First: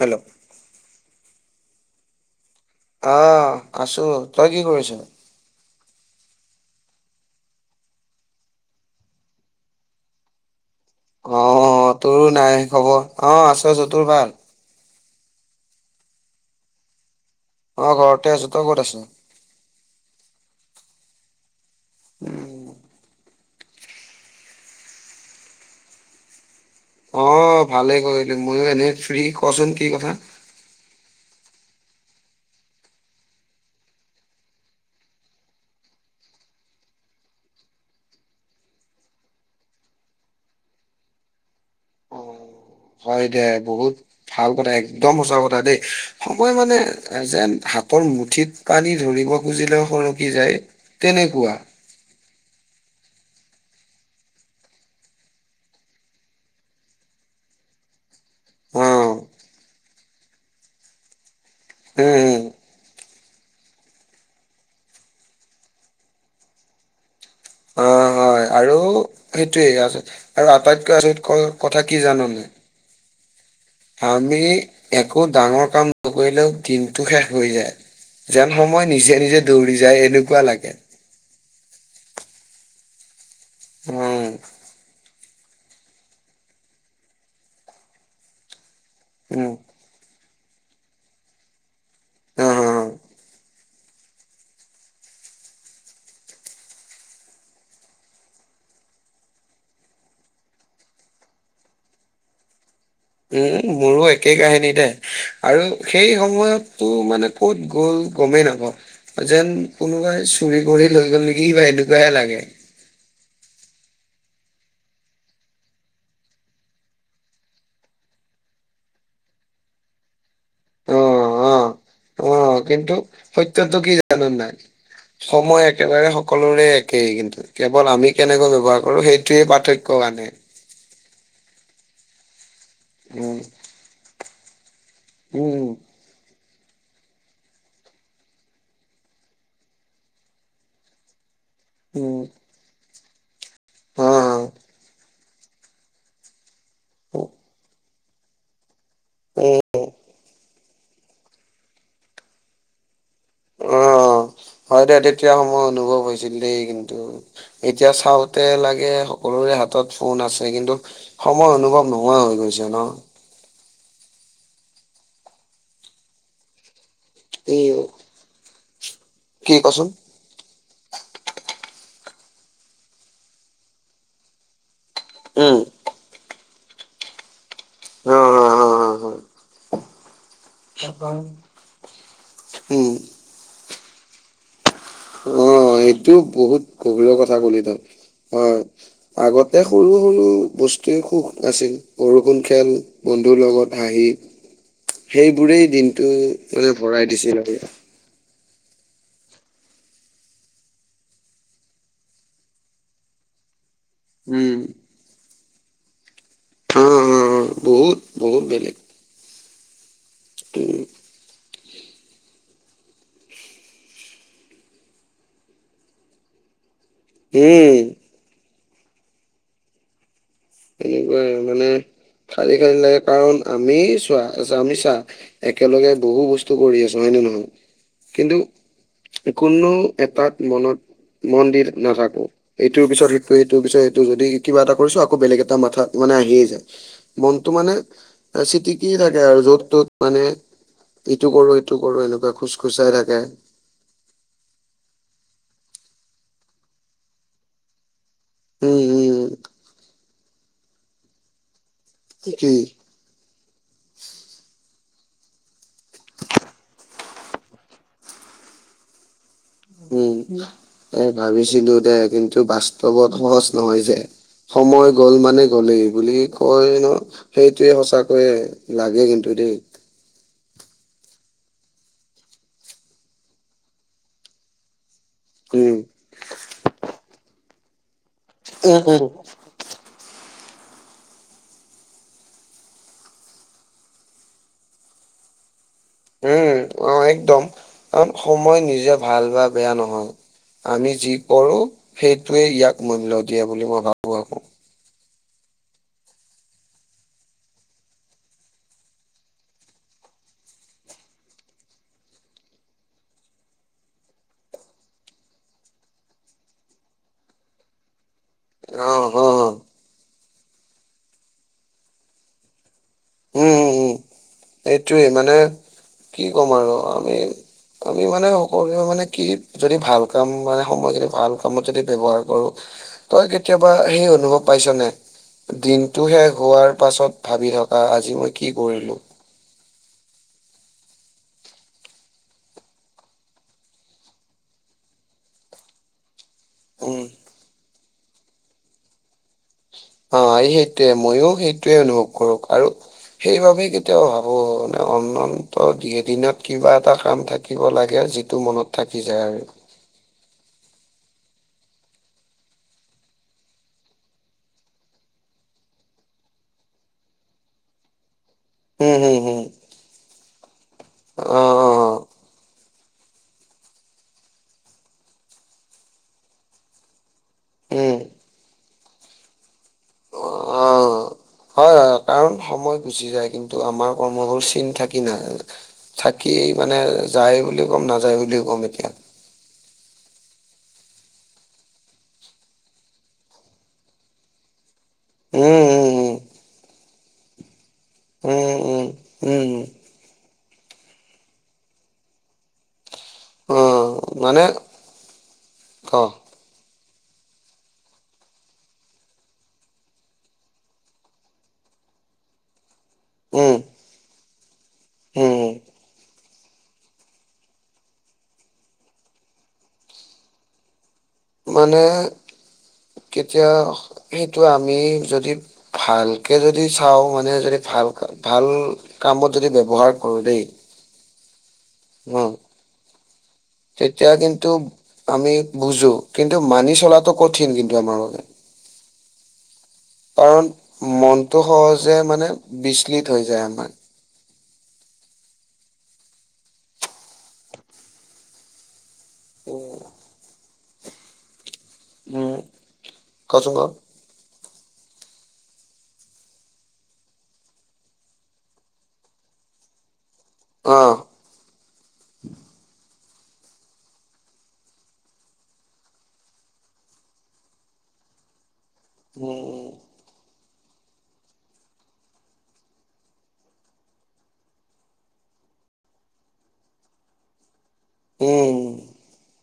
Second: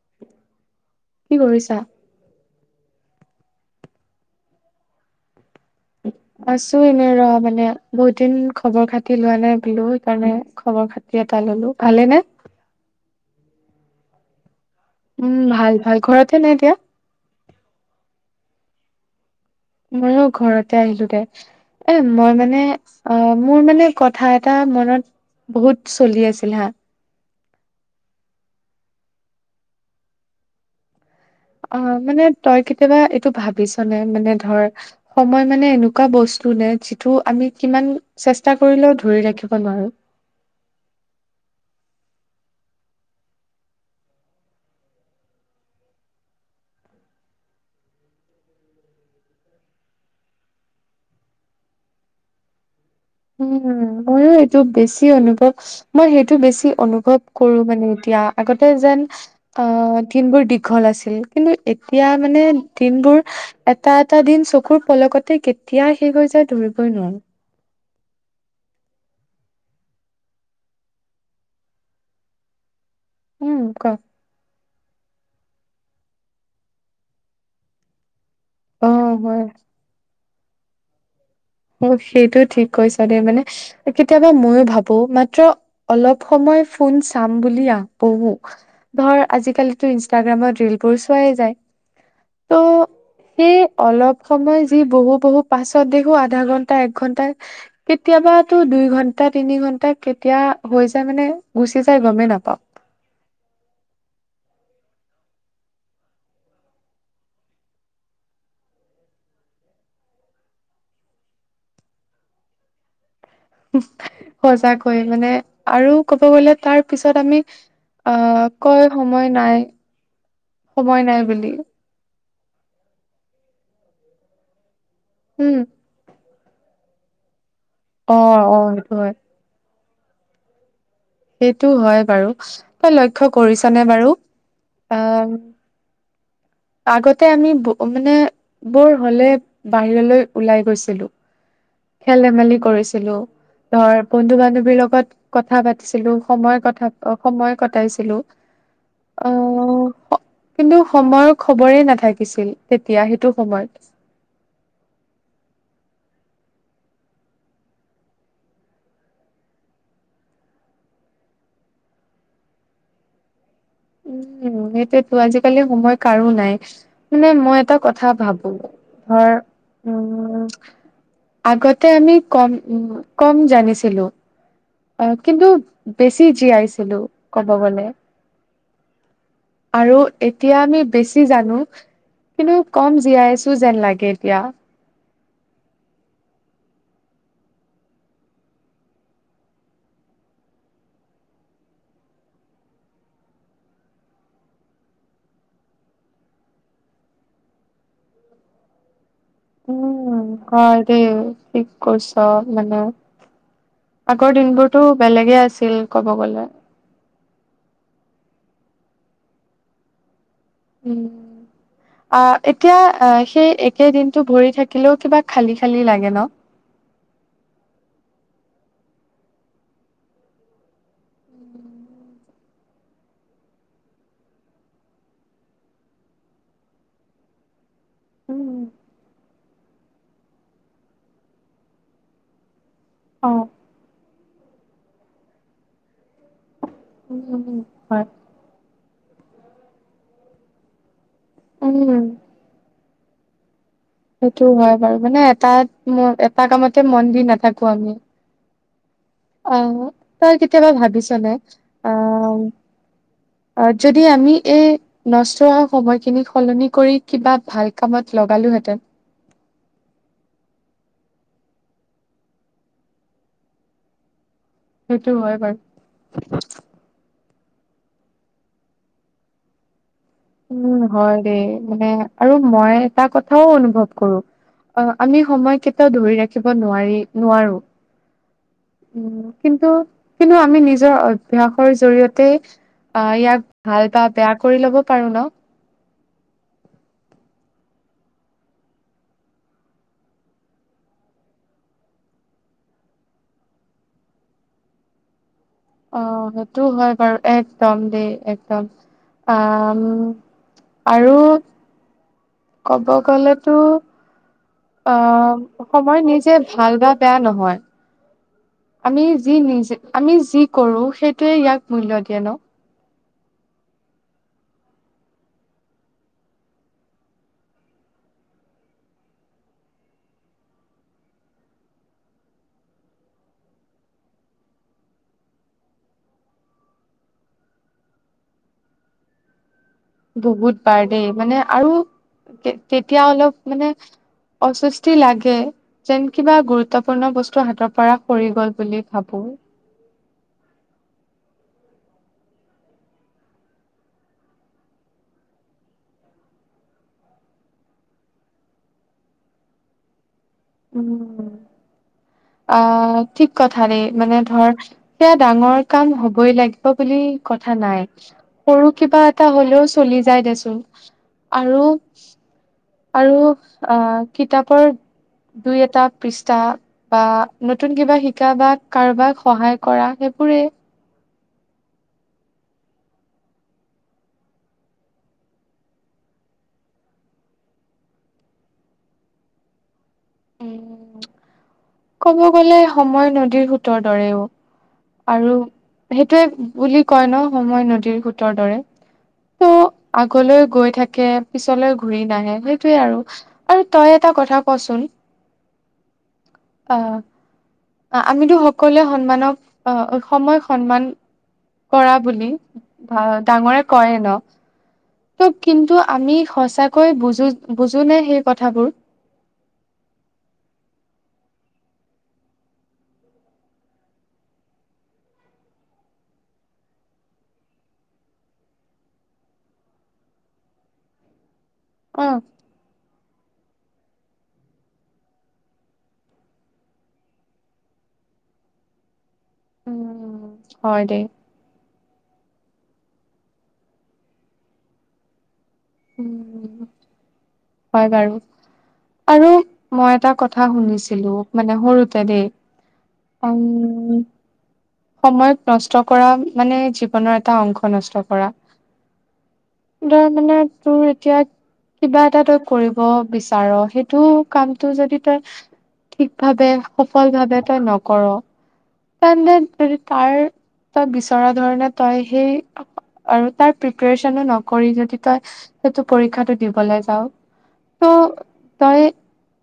Hello কি কৰিছা? আহ আছো তই কি কৰিছ? আছো এনে ৰ মানে বহুত দিন খবৰ খাতি লোৱা নাই বোলো সেইকাৰণে খবৰ খাতি অ এটা ললো ভালেনে? তোৰো নাই খবৰ অ', আছো আছো তোৰ ভাল। উম ভাল ভাল ঘৰতে নে এতিয়া অ', ঘৰতে আছো তই ক'ত আছ ময়ো ঘৰতে আহিলো দে এহ মই মানে অ', মোৰ মানে কথা এটা মনত বহুত চলি আছিল হা অ', ভালে কৰিলি, ময়ো এনে ফ্ৰী কচোন কি কথা? অ', মানে তই কেতিয়াবা এইটো ভাবিছ নে মানে ধৰ সময় মানে এনেকুৱা বস্তু নে যিটো আমি কিমান চেষ্টা কৰিলেও ধৰি ৰাখিব নোৱাৰো [inaudible] অ হয় দে বহুত ভাল কথা এক্দম সঁচা কথা দেই সময় মানে যেন শাকৰ মুঠিত পানী ধৰিব খুজিলেও সৰকি যায় তেনেকুৱা উম ময়ো এইটো বেছি অনুভৱ মই সেইটো বেছি অনুভৱ কৰো মানে এতিয়া আগতে অ যেন উম অ', দিনবোৰ দীঘল আছিল কিন্তু এতিয়া উম মানে দিনবোৰ এটা এটা দিন চকুৰ পলকতে কেতিয়া শেষ হৈ যায় ধৰিবই নোৱাৰি অ', - অ', হয় আৰু সেইটোৱে আছে আৰু আটাইতকৈ আচৰিত কথা কি জাননে? উম, ক আমি একো ডাঙৰ কাম নকৰিলেও দিনটো শেষ হৈ যায় যেন সময় অ' নিজে নিজে হয় দৌৰি যায় এনেকুৱা লাগে অ', সেইটো ঠিক কৈছ দেই মানে উম, কেতিয়াবা ময়ো ভাবো মাত মাত্ৰ অলপ সময় ফোন চাম বুলি আহো বহো, ধৰ উম, আজিকালিটো ইনষ্টা ইষ্টাগ্ৰামত ৰিলবোৰ চোৱাই যায় অ', ত' অ'। সেই অলপ সময় যি বহু-বহু পাছত দেখো আ আধা ঘন্টা এক ঘণ্টা কেতিয়াবাতটো দুই ঘণ্টা তিনি ঘন্টা কেতিয়া হৈ যায় মানে গুচি যাই গমেই নাপাওঁ উম মোৰো একে কাহিনী দে আৰু সেই সময়তো মানে ক'ত গ'ল গমেই নাপাওঁ যেন কোনোবাই চুৰি কৰি লৈ গ'ল নেকি কিবা এনেকুৱাহে লাগে। [inaudible] সজাগ হৈ মানে আৰু ক'ব গ'লে তাৰ পিছত আমি আহ কয় সময় নাই সময় নাই অ', বুলি। অ'। অ' কিন্তু সত্যটো কি জানো নাই উম সময় একেবাৰে সকলোৰে একেই কিন্তু কেৱল আমি অ কেনেকৈ অ ব্যৱহাৰ সেইটো কৰো হয় সেইটোয়ে পাৰ্থক্য কাৰনে। সেইটো হয় বাৰু তই লক্ষ্য উম, কৰিছ নে বাৰু আহ উম, আগতে আমি মানে বৰ হলে বাহিৰলৈ ওলাই গৈছিলো। উম। খেল ধেমালি কৰিছিলো ধৰ হা বন্ধু বান্ধৱীৰ লগত। কথা পাতিছিলো সময় কথা সময় কটাইছিলো। উম। আহ কিন্তু সময়ৰ খবৰে নাথাকিছিল তেতিয়া স অ' হয় দে তেতিয়া সময় অনুভৱ কৈছিল দেই কিন্তু এতিয়া চাওঁতে লাগে সকলোৰে হাতত ফোন আছে কিন্তু সময় অনুভৱ নোহোৱা হৈ গৈছে ন। উম সেইটোয়েতো আজিকালি সময় কাৰো নাই। মানে মই এই এটা কথা ভাবো ধৰ কি কচোন উম। আগতে আমি কম উ কম জানিছিলো। আহ কিন্তু উম বেছি জীয়াইছিলো কব গলে। অ হয় হয় হয় হয় আৰু এতিয়া আমি বেছি জানো কিন্তু কম উম জীয়াই আছো যেন লাগে। এতিয়া। অ' এইটো বহুত গভীৰৰ কথা কলি তই হয় আগতে সৰু সৰু বস্তুৱ সুখ আছিল বৰু কুন খেল। বন্ধুৰ লগত আহি। সেইবোৰেই দিনটো মানে ভৰাই দিছিল আৰু। অ' এ ঠিক কছা মানে। আগৰ উম দিনবোৰতো বেলেগে আছিল ক'ব গলে। অ অ বহুত বহুত বেলেগ। উম। অ' এতিয়া সেই একেদিনটো ভৰি থাকিলেও কিবা খালি খালি লাগে ন। [inaudible] উম। এনেকুৱাই মানে খালি খালি লাগে কাৰণ আমি চোৱা আমি চা একেলগে বহু বস্তু কৰি আছো হয় নহয়। [inaudible] কিন্তু উম কোনো এটাত মনত মন্দিৰ নাথাকো। এইটোৰ পিছত অ সেইটো এইটোৰ পিছত এইটো যদি কিবা এটা কৰিছো আকৌ বেলেগ এটা মাথা মানে আহিয়েই যায়। উম মনটো উম, মানে হয় চিটিকি থাকে আৰু য'ত ত'ত মানে। ইটো কৰো ইটো কৰো উম এনেকুৱা খোজ খোজাই থাকে। সেইটো হয় বাৰু মানে এটাাত এটা কামতে মন দি নাথাকো আমি। উম উম অ' তই কেতিয়াবা ভাবিছ নে? আহ কি যদি আমি এই নষ্ট হোৱা সময়খিনি সলনি কৰি কিবা ভাল কামত লগালোহেঁতেন। উম এ ভাবিছিলো দে কিন্তু বাস্তৱত সহজ নহয় যে। সময় সেইটো গ'ল হয় মানে বাৰু গ'লেই বুলি কয় ন। সেইটোৱে সঁচাকৈয়ে লাগে কিন্তু দেই। উম হয় দেই মানে আৰু মই এটা কথাও অনুভৱ কৰো অ'। আমি সময় উম, কেইটায়াও ধৰি ৰাখিব নোৱাৰি নোৱাৰো। উম কিন্তু। কিন্তু আমি নিজৰ অভ্যাসৰ জৰিয়তে আহ ইয়াক ভাল বা বেয়া কৰি ল'ব। পাৰু ন। উম অ' একদম কাৰণ সময় নিজে ভাল বা বেয়া নহয়। আমি যি কৰো সেইটোৱে ইয়াক মূল্য দিয়ে বুলি মই ভাবো [unintelligible] অ' সেইটো হয় বাৰু একদম দেই একদম আহ। আৰু ক'ব গলেতো। অ' সময় নিজে ভাল বা বেয়া নহয়। আমি অ', যি অ', নিজে আমি যি কৰো সেইটোৱে ইয়াক মূল্য দিয়ে ন। উম উম উম এইটোৱেই মানে কি ক'ম আৰু আমি। আমি মানে সকলোৱে মানে কি যদি ভাল কাম মানে সময়খিনি ভাল কামত যদি ব্যৱহাৰ কৰো। তই কেতিয়াবা সেই অনুভৱ পাইছ নে? দিনটো শেষ হোৱাৰ পাছত ভাবি থকা আজি মই কি কৰিলো। বহুত বাৰ দেই মানে আৰু তেতিয়া অলপ মানে অস্বস্তি লাগে যেন কিবা উম, গুৰুত্বপূৰ্ণ বস্তু হাতৰ পৰা সৰি গ'ল বুলি ভাবো। অ' এই সেইটয়ে ময়ো সেইটোৱে অনুভৱ কৰো আৰু সেইবাবে কেতিয়াও ভাবো মানে অনন্ত এদিনত কিবা এটা কাম থাকিব লাগে। যিটো মনত থাকি যায় আৰু। [inaudible] উম। আহ ঠিক কথা দেই মানে ধৰ সেয়া ডাঙৰ কাম হবই লাগিব বুলি কথা নাই। সৰু উম, কিবা হুম, এটা হুম, হলেও চলি যায় দেচো অ', আৰু অ', আৰু আহ কিতাপৰ দুই এটা পৃষ্ঠা বা নতুন কিবা উম। শিকা বা কাৰোবাক সহায় কৰা সেইবোৰে। অ', হয় হয় কাৰণ সময় গুচি যায় কিন্তু আমাৰ কৰ্ম হল চিন থাকি নাই থা কি মানে যায় বুলি ক'ম নাযায় বুলিও ক'ম এতিয়া। [inaudible] উ কব গলে সময় নদীৰ সোতৰ দৰেও। আৰু উম, উম, সেইটোৱে বুলি কয় ন সময় নদ সোতৰ দৰে উম, উম, উম, ত' উম, আগলৈ গৈ থাকে পিছলৈ ঘূৰি নাহে সেইটোয়ে আৰু তই অ', এটা কথা মানে কচোন অ', অ'। আমিতো সকলোৱে সন্মানক অ' সময় সন্মান কৰা বুলি ভ উম, ডাঙৰে কয় ন। [inaudible] ত উম, কিন্তু আমি সঁচাকৈ বুজো বুজোনে সেই কথাবোৰ। [inaudible] মানে কেতিয়া সেইটো আমি যদি ভালকে যদি চাও মানে যদি ভাল ভাল কামত যদি ব্যৱহাৰ কৰো দেই [inaudible] অ'। তেতিয়া কিন্তু আমি বুজো কিন্তু মানি চলাটো কঠিন কিন্তু আমাৰ বাবে। উম কাৰণ হয় দেই মনটো সহজ যে মানে বিচলিত হৈ যায় আমাৰ। হয় বাৰু। আৰু উম, মই এটা কথা শুনিছিলো। মানে সৰুোতে দেই উম, কচোন ক উম। সময়ক নষ্ট কৰা মানে জীৱনৰ এটা অংশ নষ্ট কৰা। তই মানে তোৰ অহ। এতিয়া কিবা এটা তই কৰিব বিচাৰ সেইটো কামটো যদি তই ঠিক ভাবে সফল ভাবে তই নকৰ। তেন্তে যদি উম। তাৰ তই বিচৰা ধৰণে তই সেই আৰু তাৰ প্ৰিপচনো নকৰি যদি তই সেইটো পৰীক্ষাটো দিবলৈ যাও তো উম, দইে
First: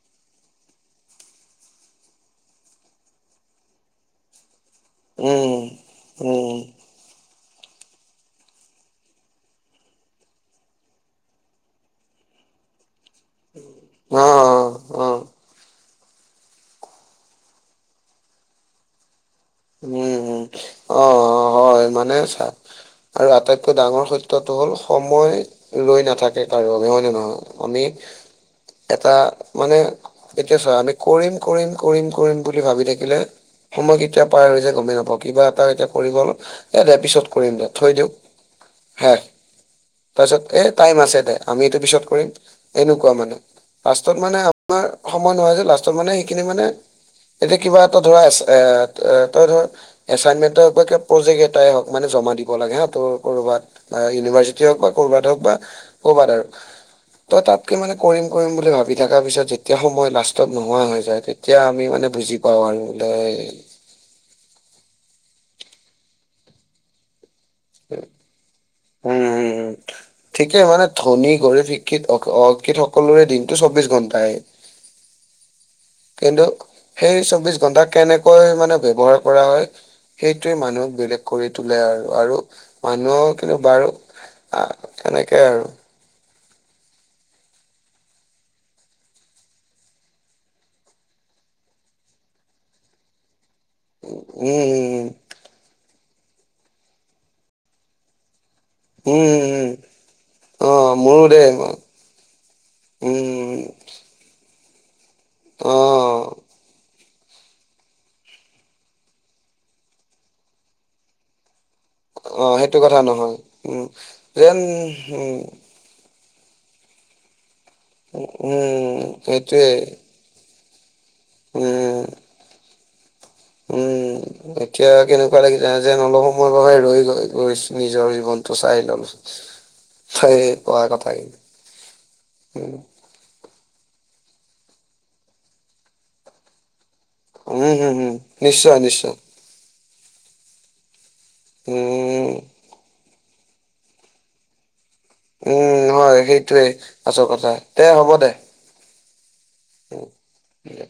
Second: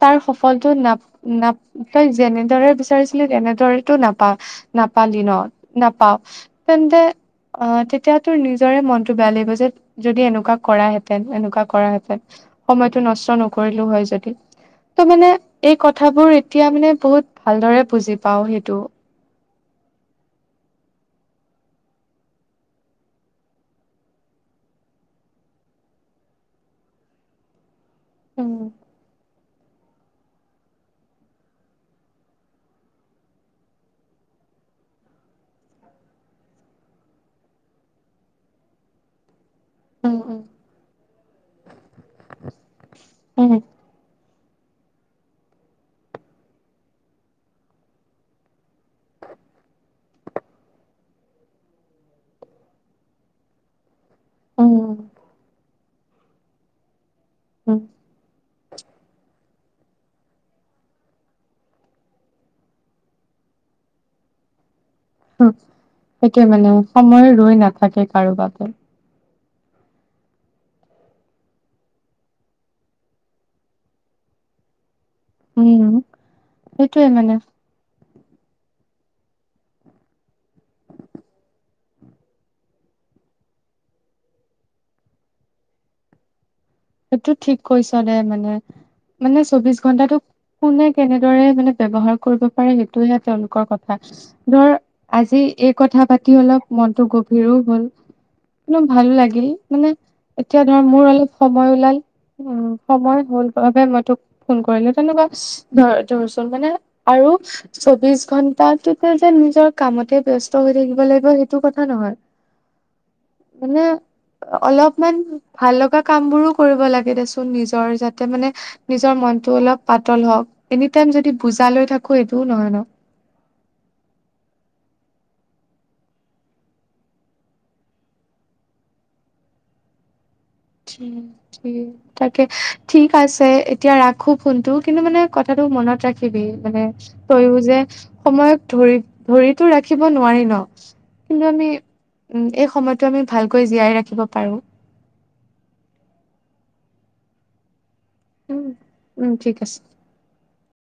তাৰ সফলতো নাপ নাপ তই যেনেদৰে বিচাৰিছিলি তেনেদৰেতটো নাপা নাপালিল ন উম, নাপাাৱ উম, তেন্তে আহ তেতিয়া তোৰ নিজৰে মনতটো বেয়া লাগিব যে যদি এনেকুৱা কৰাহেঁতেন এনেকুৱা কৰাহেঁতেন সময়তটো নষ্ট নকৰিলেও হয় যদি অ', ত অ', মানে এই কথাবোৰ এতিয়া মানে বহুত ভালদৰে বুজি পাও সেইটো উম উম অ হয় মানে চা আৰু আটাইতকৈ ডাঙৰ ফেক্টৰটো হ'ল সময় লৈ নাথাকে কাৰো বাবোবে হয় ন নহয় আমি উম এটা মানে এতিয়া চ আমি কৰিম কৰিম কৰিম কৰিম বুলি ভাবি থাকিলে সময় এতিয়া পাই ৰৈ যে গমেই নাপ কিবা এটা এতিয়া কৰিব এ দে পিছত কৰিম দে থৈ দিক হা উম তাৰপিছত এ টাইম আছে দে আমি এইটো পিছত কৰিম এনেকুৱা মানে উম লাষ্টতত মানে সময় নহয় যে লাষ্টত মানে সেইখিনি মানে এতিয়া কিবা এটা ধৰা আছে এ এ তই ধৰ এচাইনমেন্ট হ প্ৰজেক্ এটাই হওক মানে জমা দিব লাগে হা তোৰ কৰবাত ইউনিভাৰ্চিটি হওক বা উম কৰবাত হওক বা কৰবাত আৰু তই তাতকে উম কৰিম কৰিম বুলি আৰু ভাবি থকা পিছত যেতিয়া সময় লাষ্টত নোহোৱা হৈ যায় তেতিয়া আমি মানে বুজি পাওঁ আৰু বোলে সেইটো মানে সময় ৰৈ নাথাকে কাৰোব উম উম উম ঠিকেই মানে ধনী গ শিক্ষিত অকিত সকলোৰে দিনটো চৌবিশ ঘন্টাই উম কিন্তু সেইটোৱে সেই মানে চৌবিশ ঘন্টা কেনেকৈ মানে ব্যৱহাৰ কৰা হয় সেইটোৱে মানুহক বেলেগ কৰি তোলে আৰু আৰু মানুহৰ কিন্তু বাৰু আহ সেনেকে আৰু সেইটো ঠিক কৈছ ন মানে মানে চৌবিশ ঘন্টাটো কোনে কেনেদৰে মানে ব্যৱহাৰ কৰিব পাৰে সেইটোহে তেওঁলোকে কথা ধৰ উম আজি এই কথা পাতি এতি অলপ মনটো গভীৰো হ'ল কো ভালো উম উম লাগিল উম উম মানে এতিয়া অ ধৰা মোৰ মোৰো অলপ দেই উম সময় ওলাল সময় হল উম বাবে মই তোক ফোন কৰিলো তেনেকুৱা অ ধৰ ধৰচোন মানে আৰু চৌবিশ ঘন্টাটোতে যে নিজৰ কামতে বিয়স্ত হৈ থাকিব লাগিব সেইটো কথা নহয় অ সেইটো কথা নহয় উম মানে যেন অলপমান উম ভাল লগা কাম বোৰো কৰিব লাগে দেচোন নিজৰ যাতে মানে উম নিজৰ মনতটো সেইটোৱে অলপ পাতল হওঁক এনে ম যদি বুজা লৈ উম থাকো এইটোও নহয় ন উম এতিয়া কেনেকুৱা লাগিছে যেন অলপ সময়ৰ বাবে ৰৈ গৈ ৰৈ নিজৰ জীৱন চাই ললো ত তাকে উম ঠিক আছে এতিয়া ৰাখো ফোনটো কিন্তু মানে কথাটো মনত ৰাখিবি মানে তয়ো উম যে হম হম সময়ক নিশ্চয় ধৰি নিশ্চয় ধৰিতো ৰাখিব নোৱাৰি ন কিন্তু আমি উম এই সময়তটো আমি ভালকৈ জীয়াই ৰাখিব পাৰো উম হয় সেইটোোৱে আছো কথা দে হ'ব দে উম ঠিক আছে উম, দে।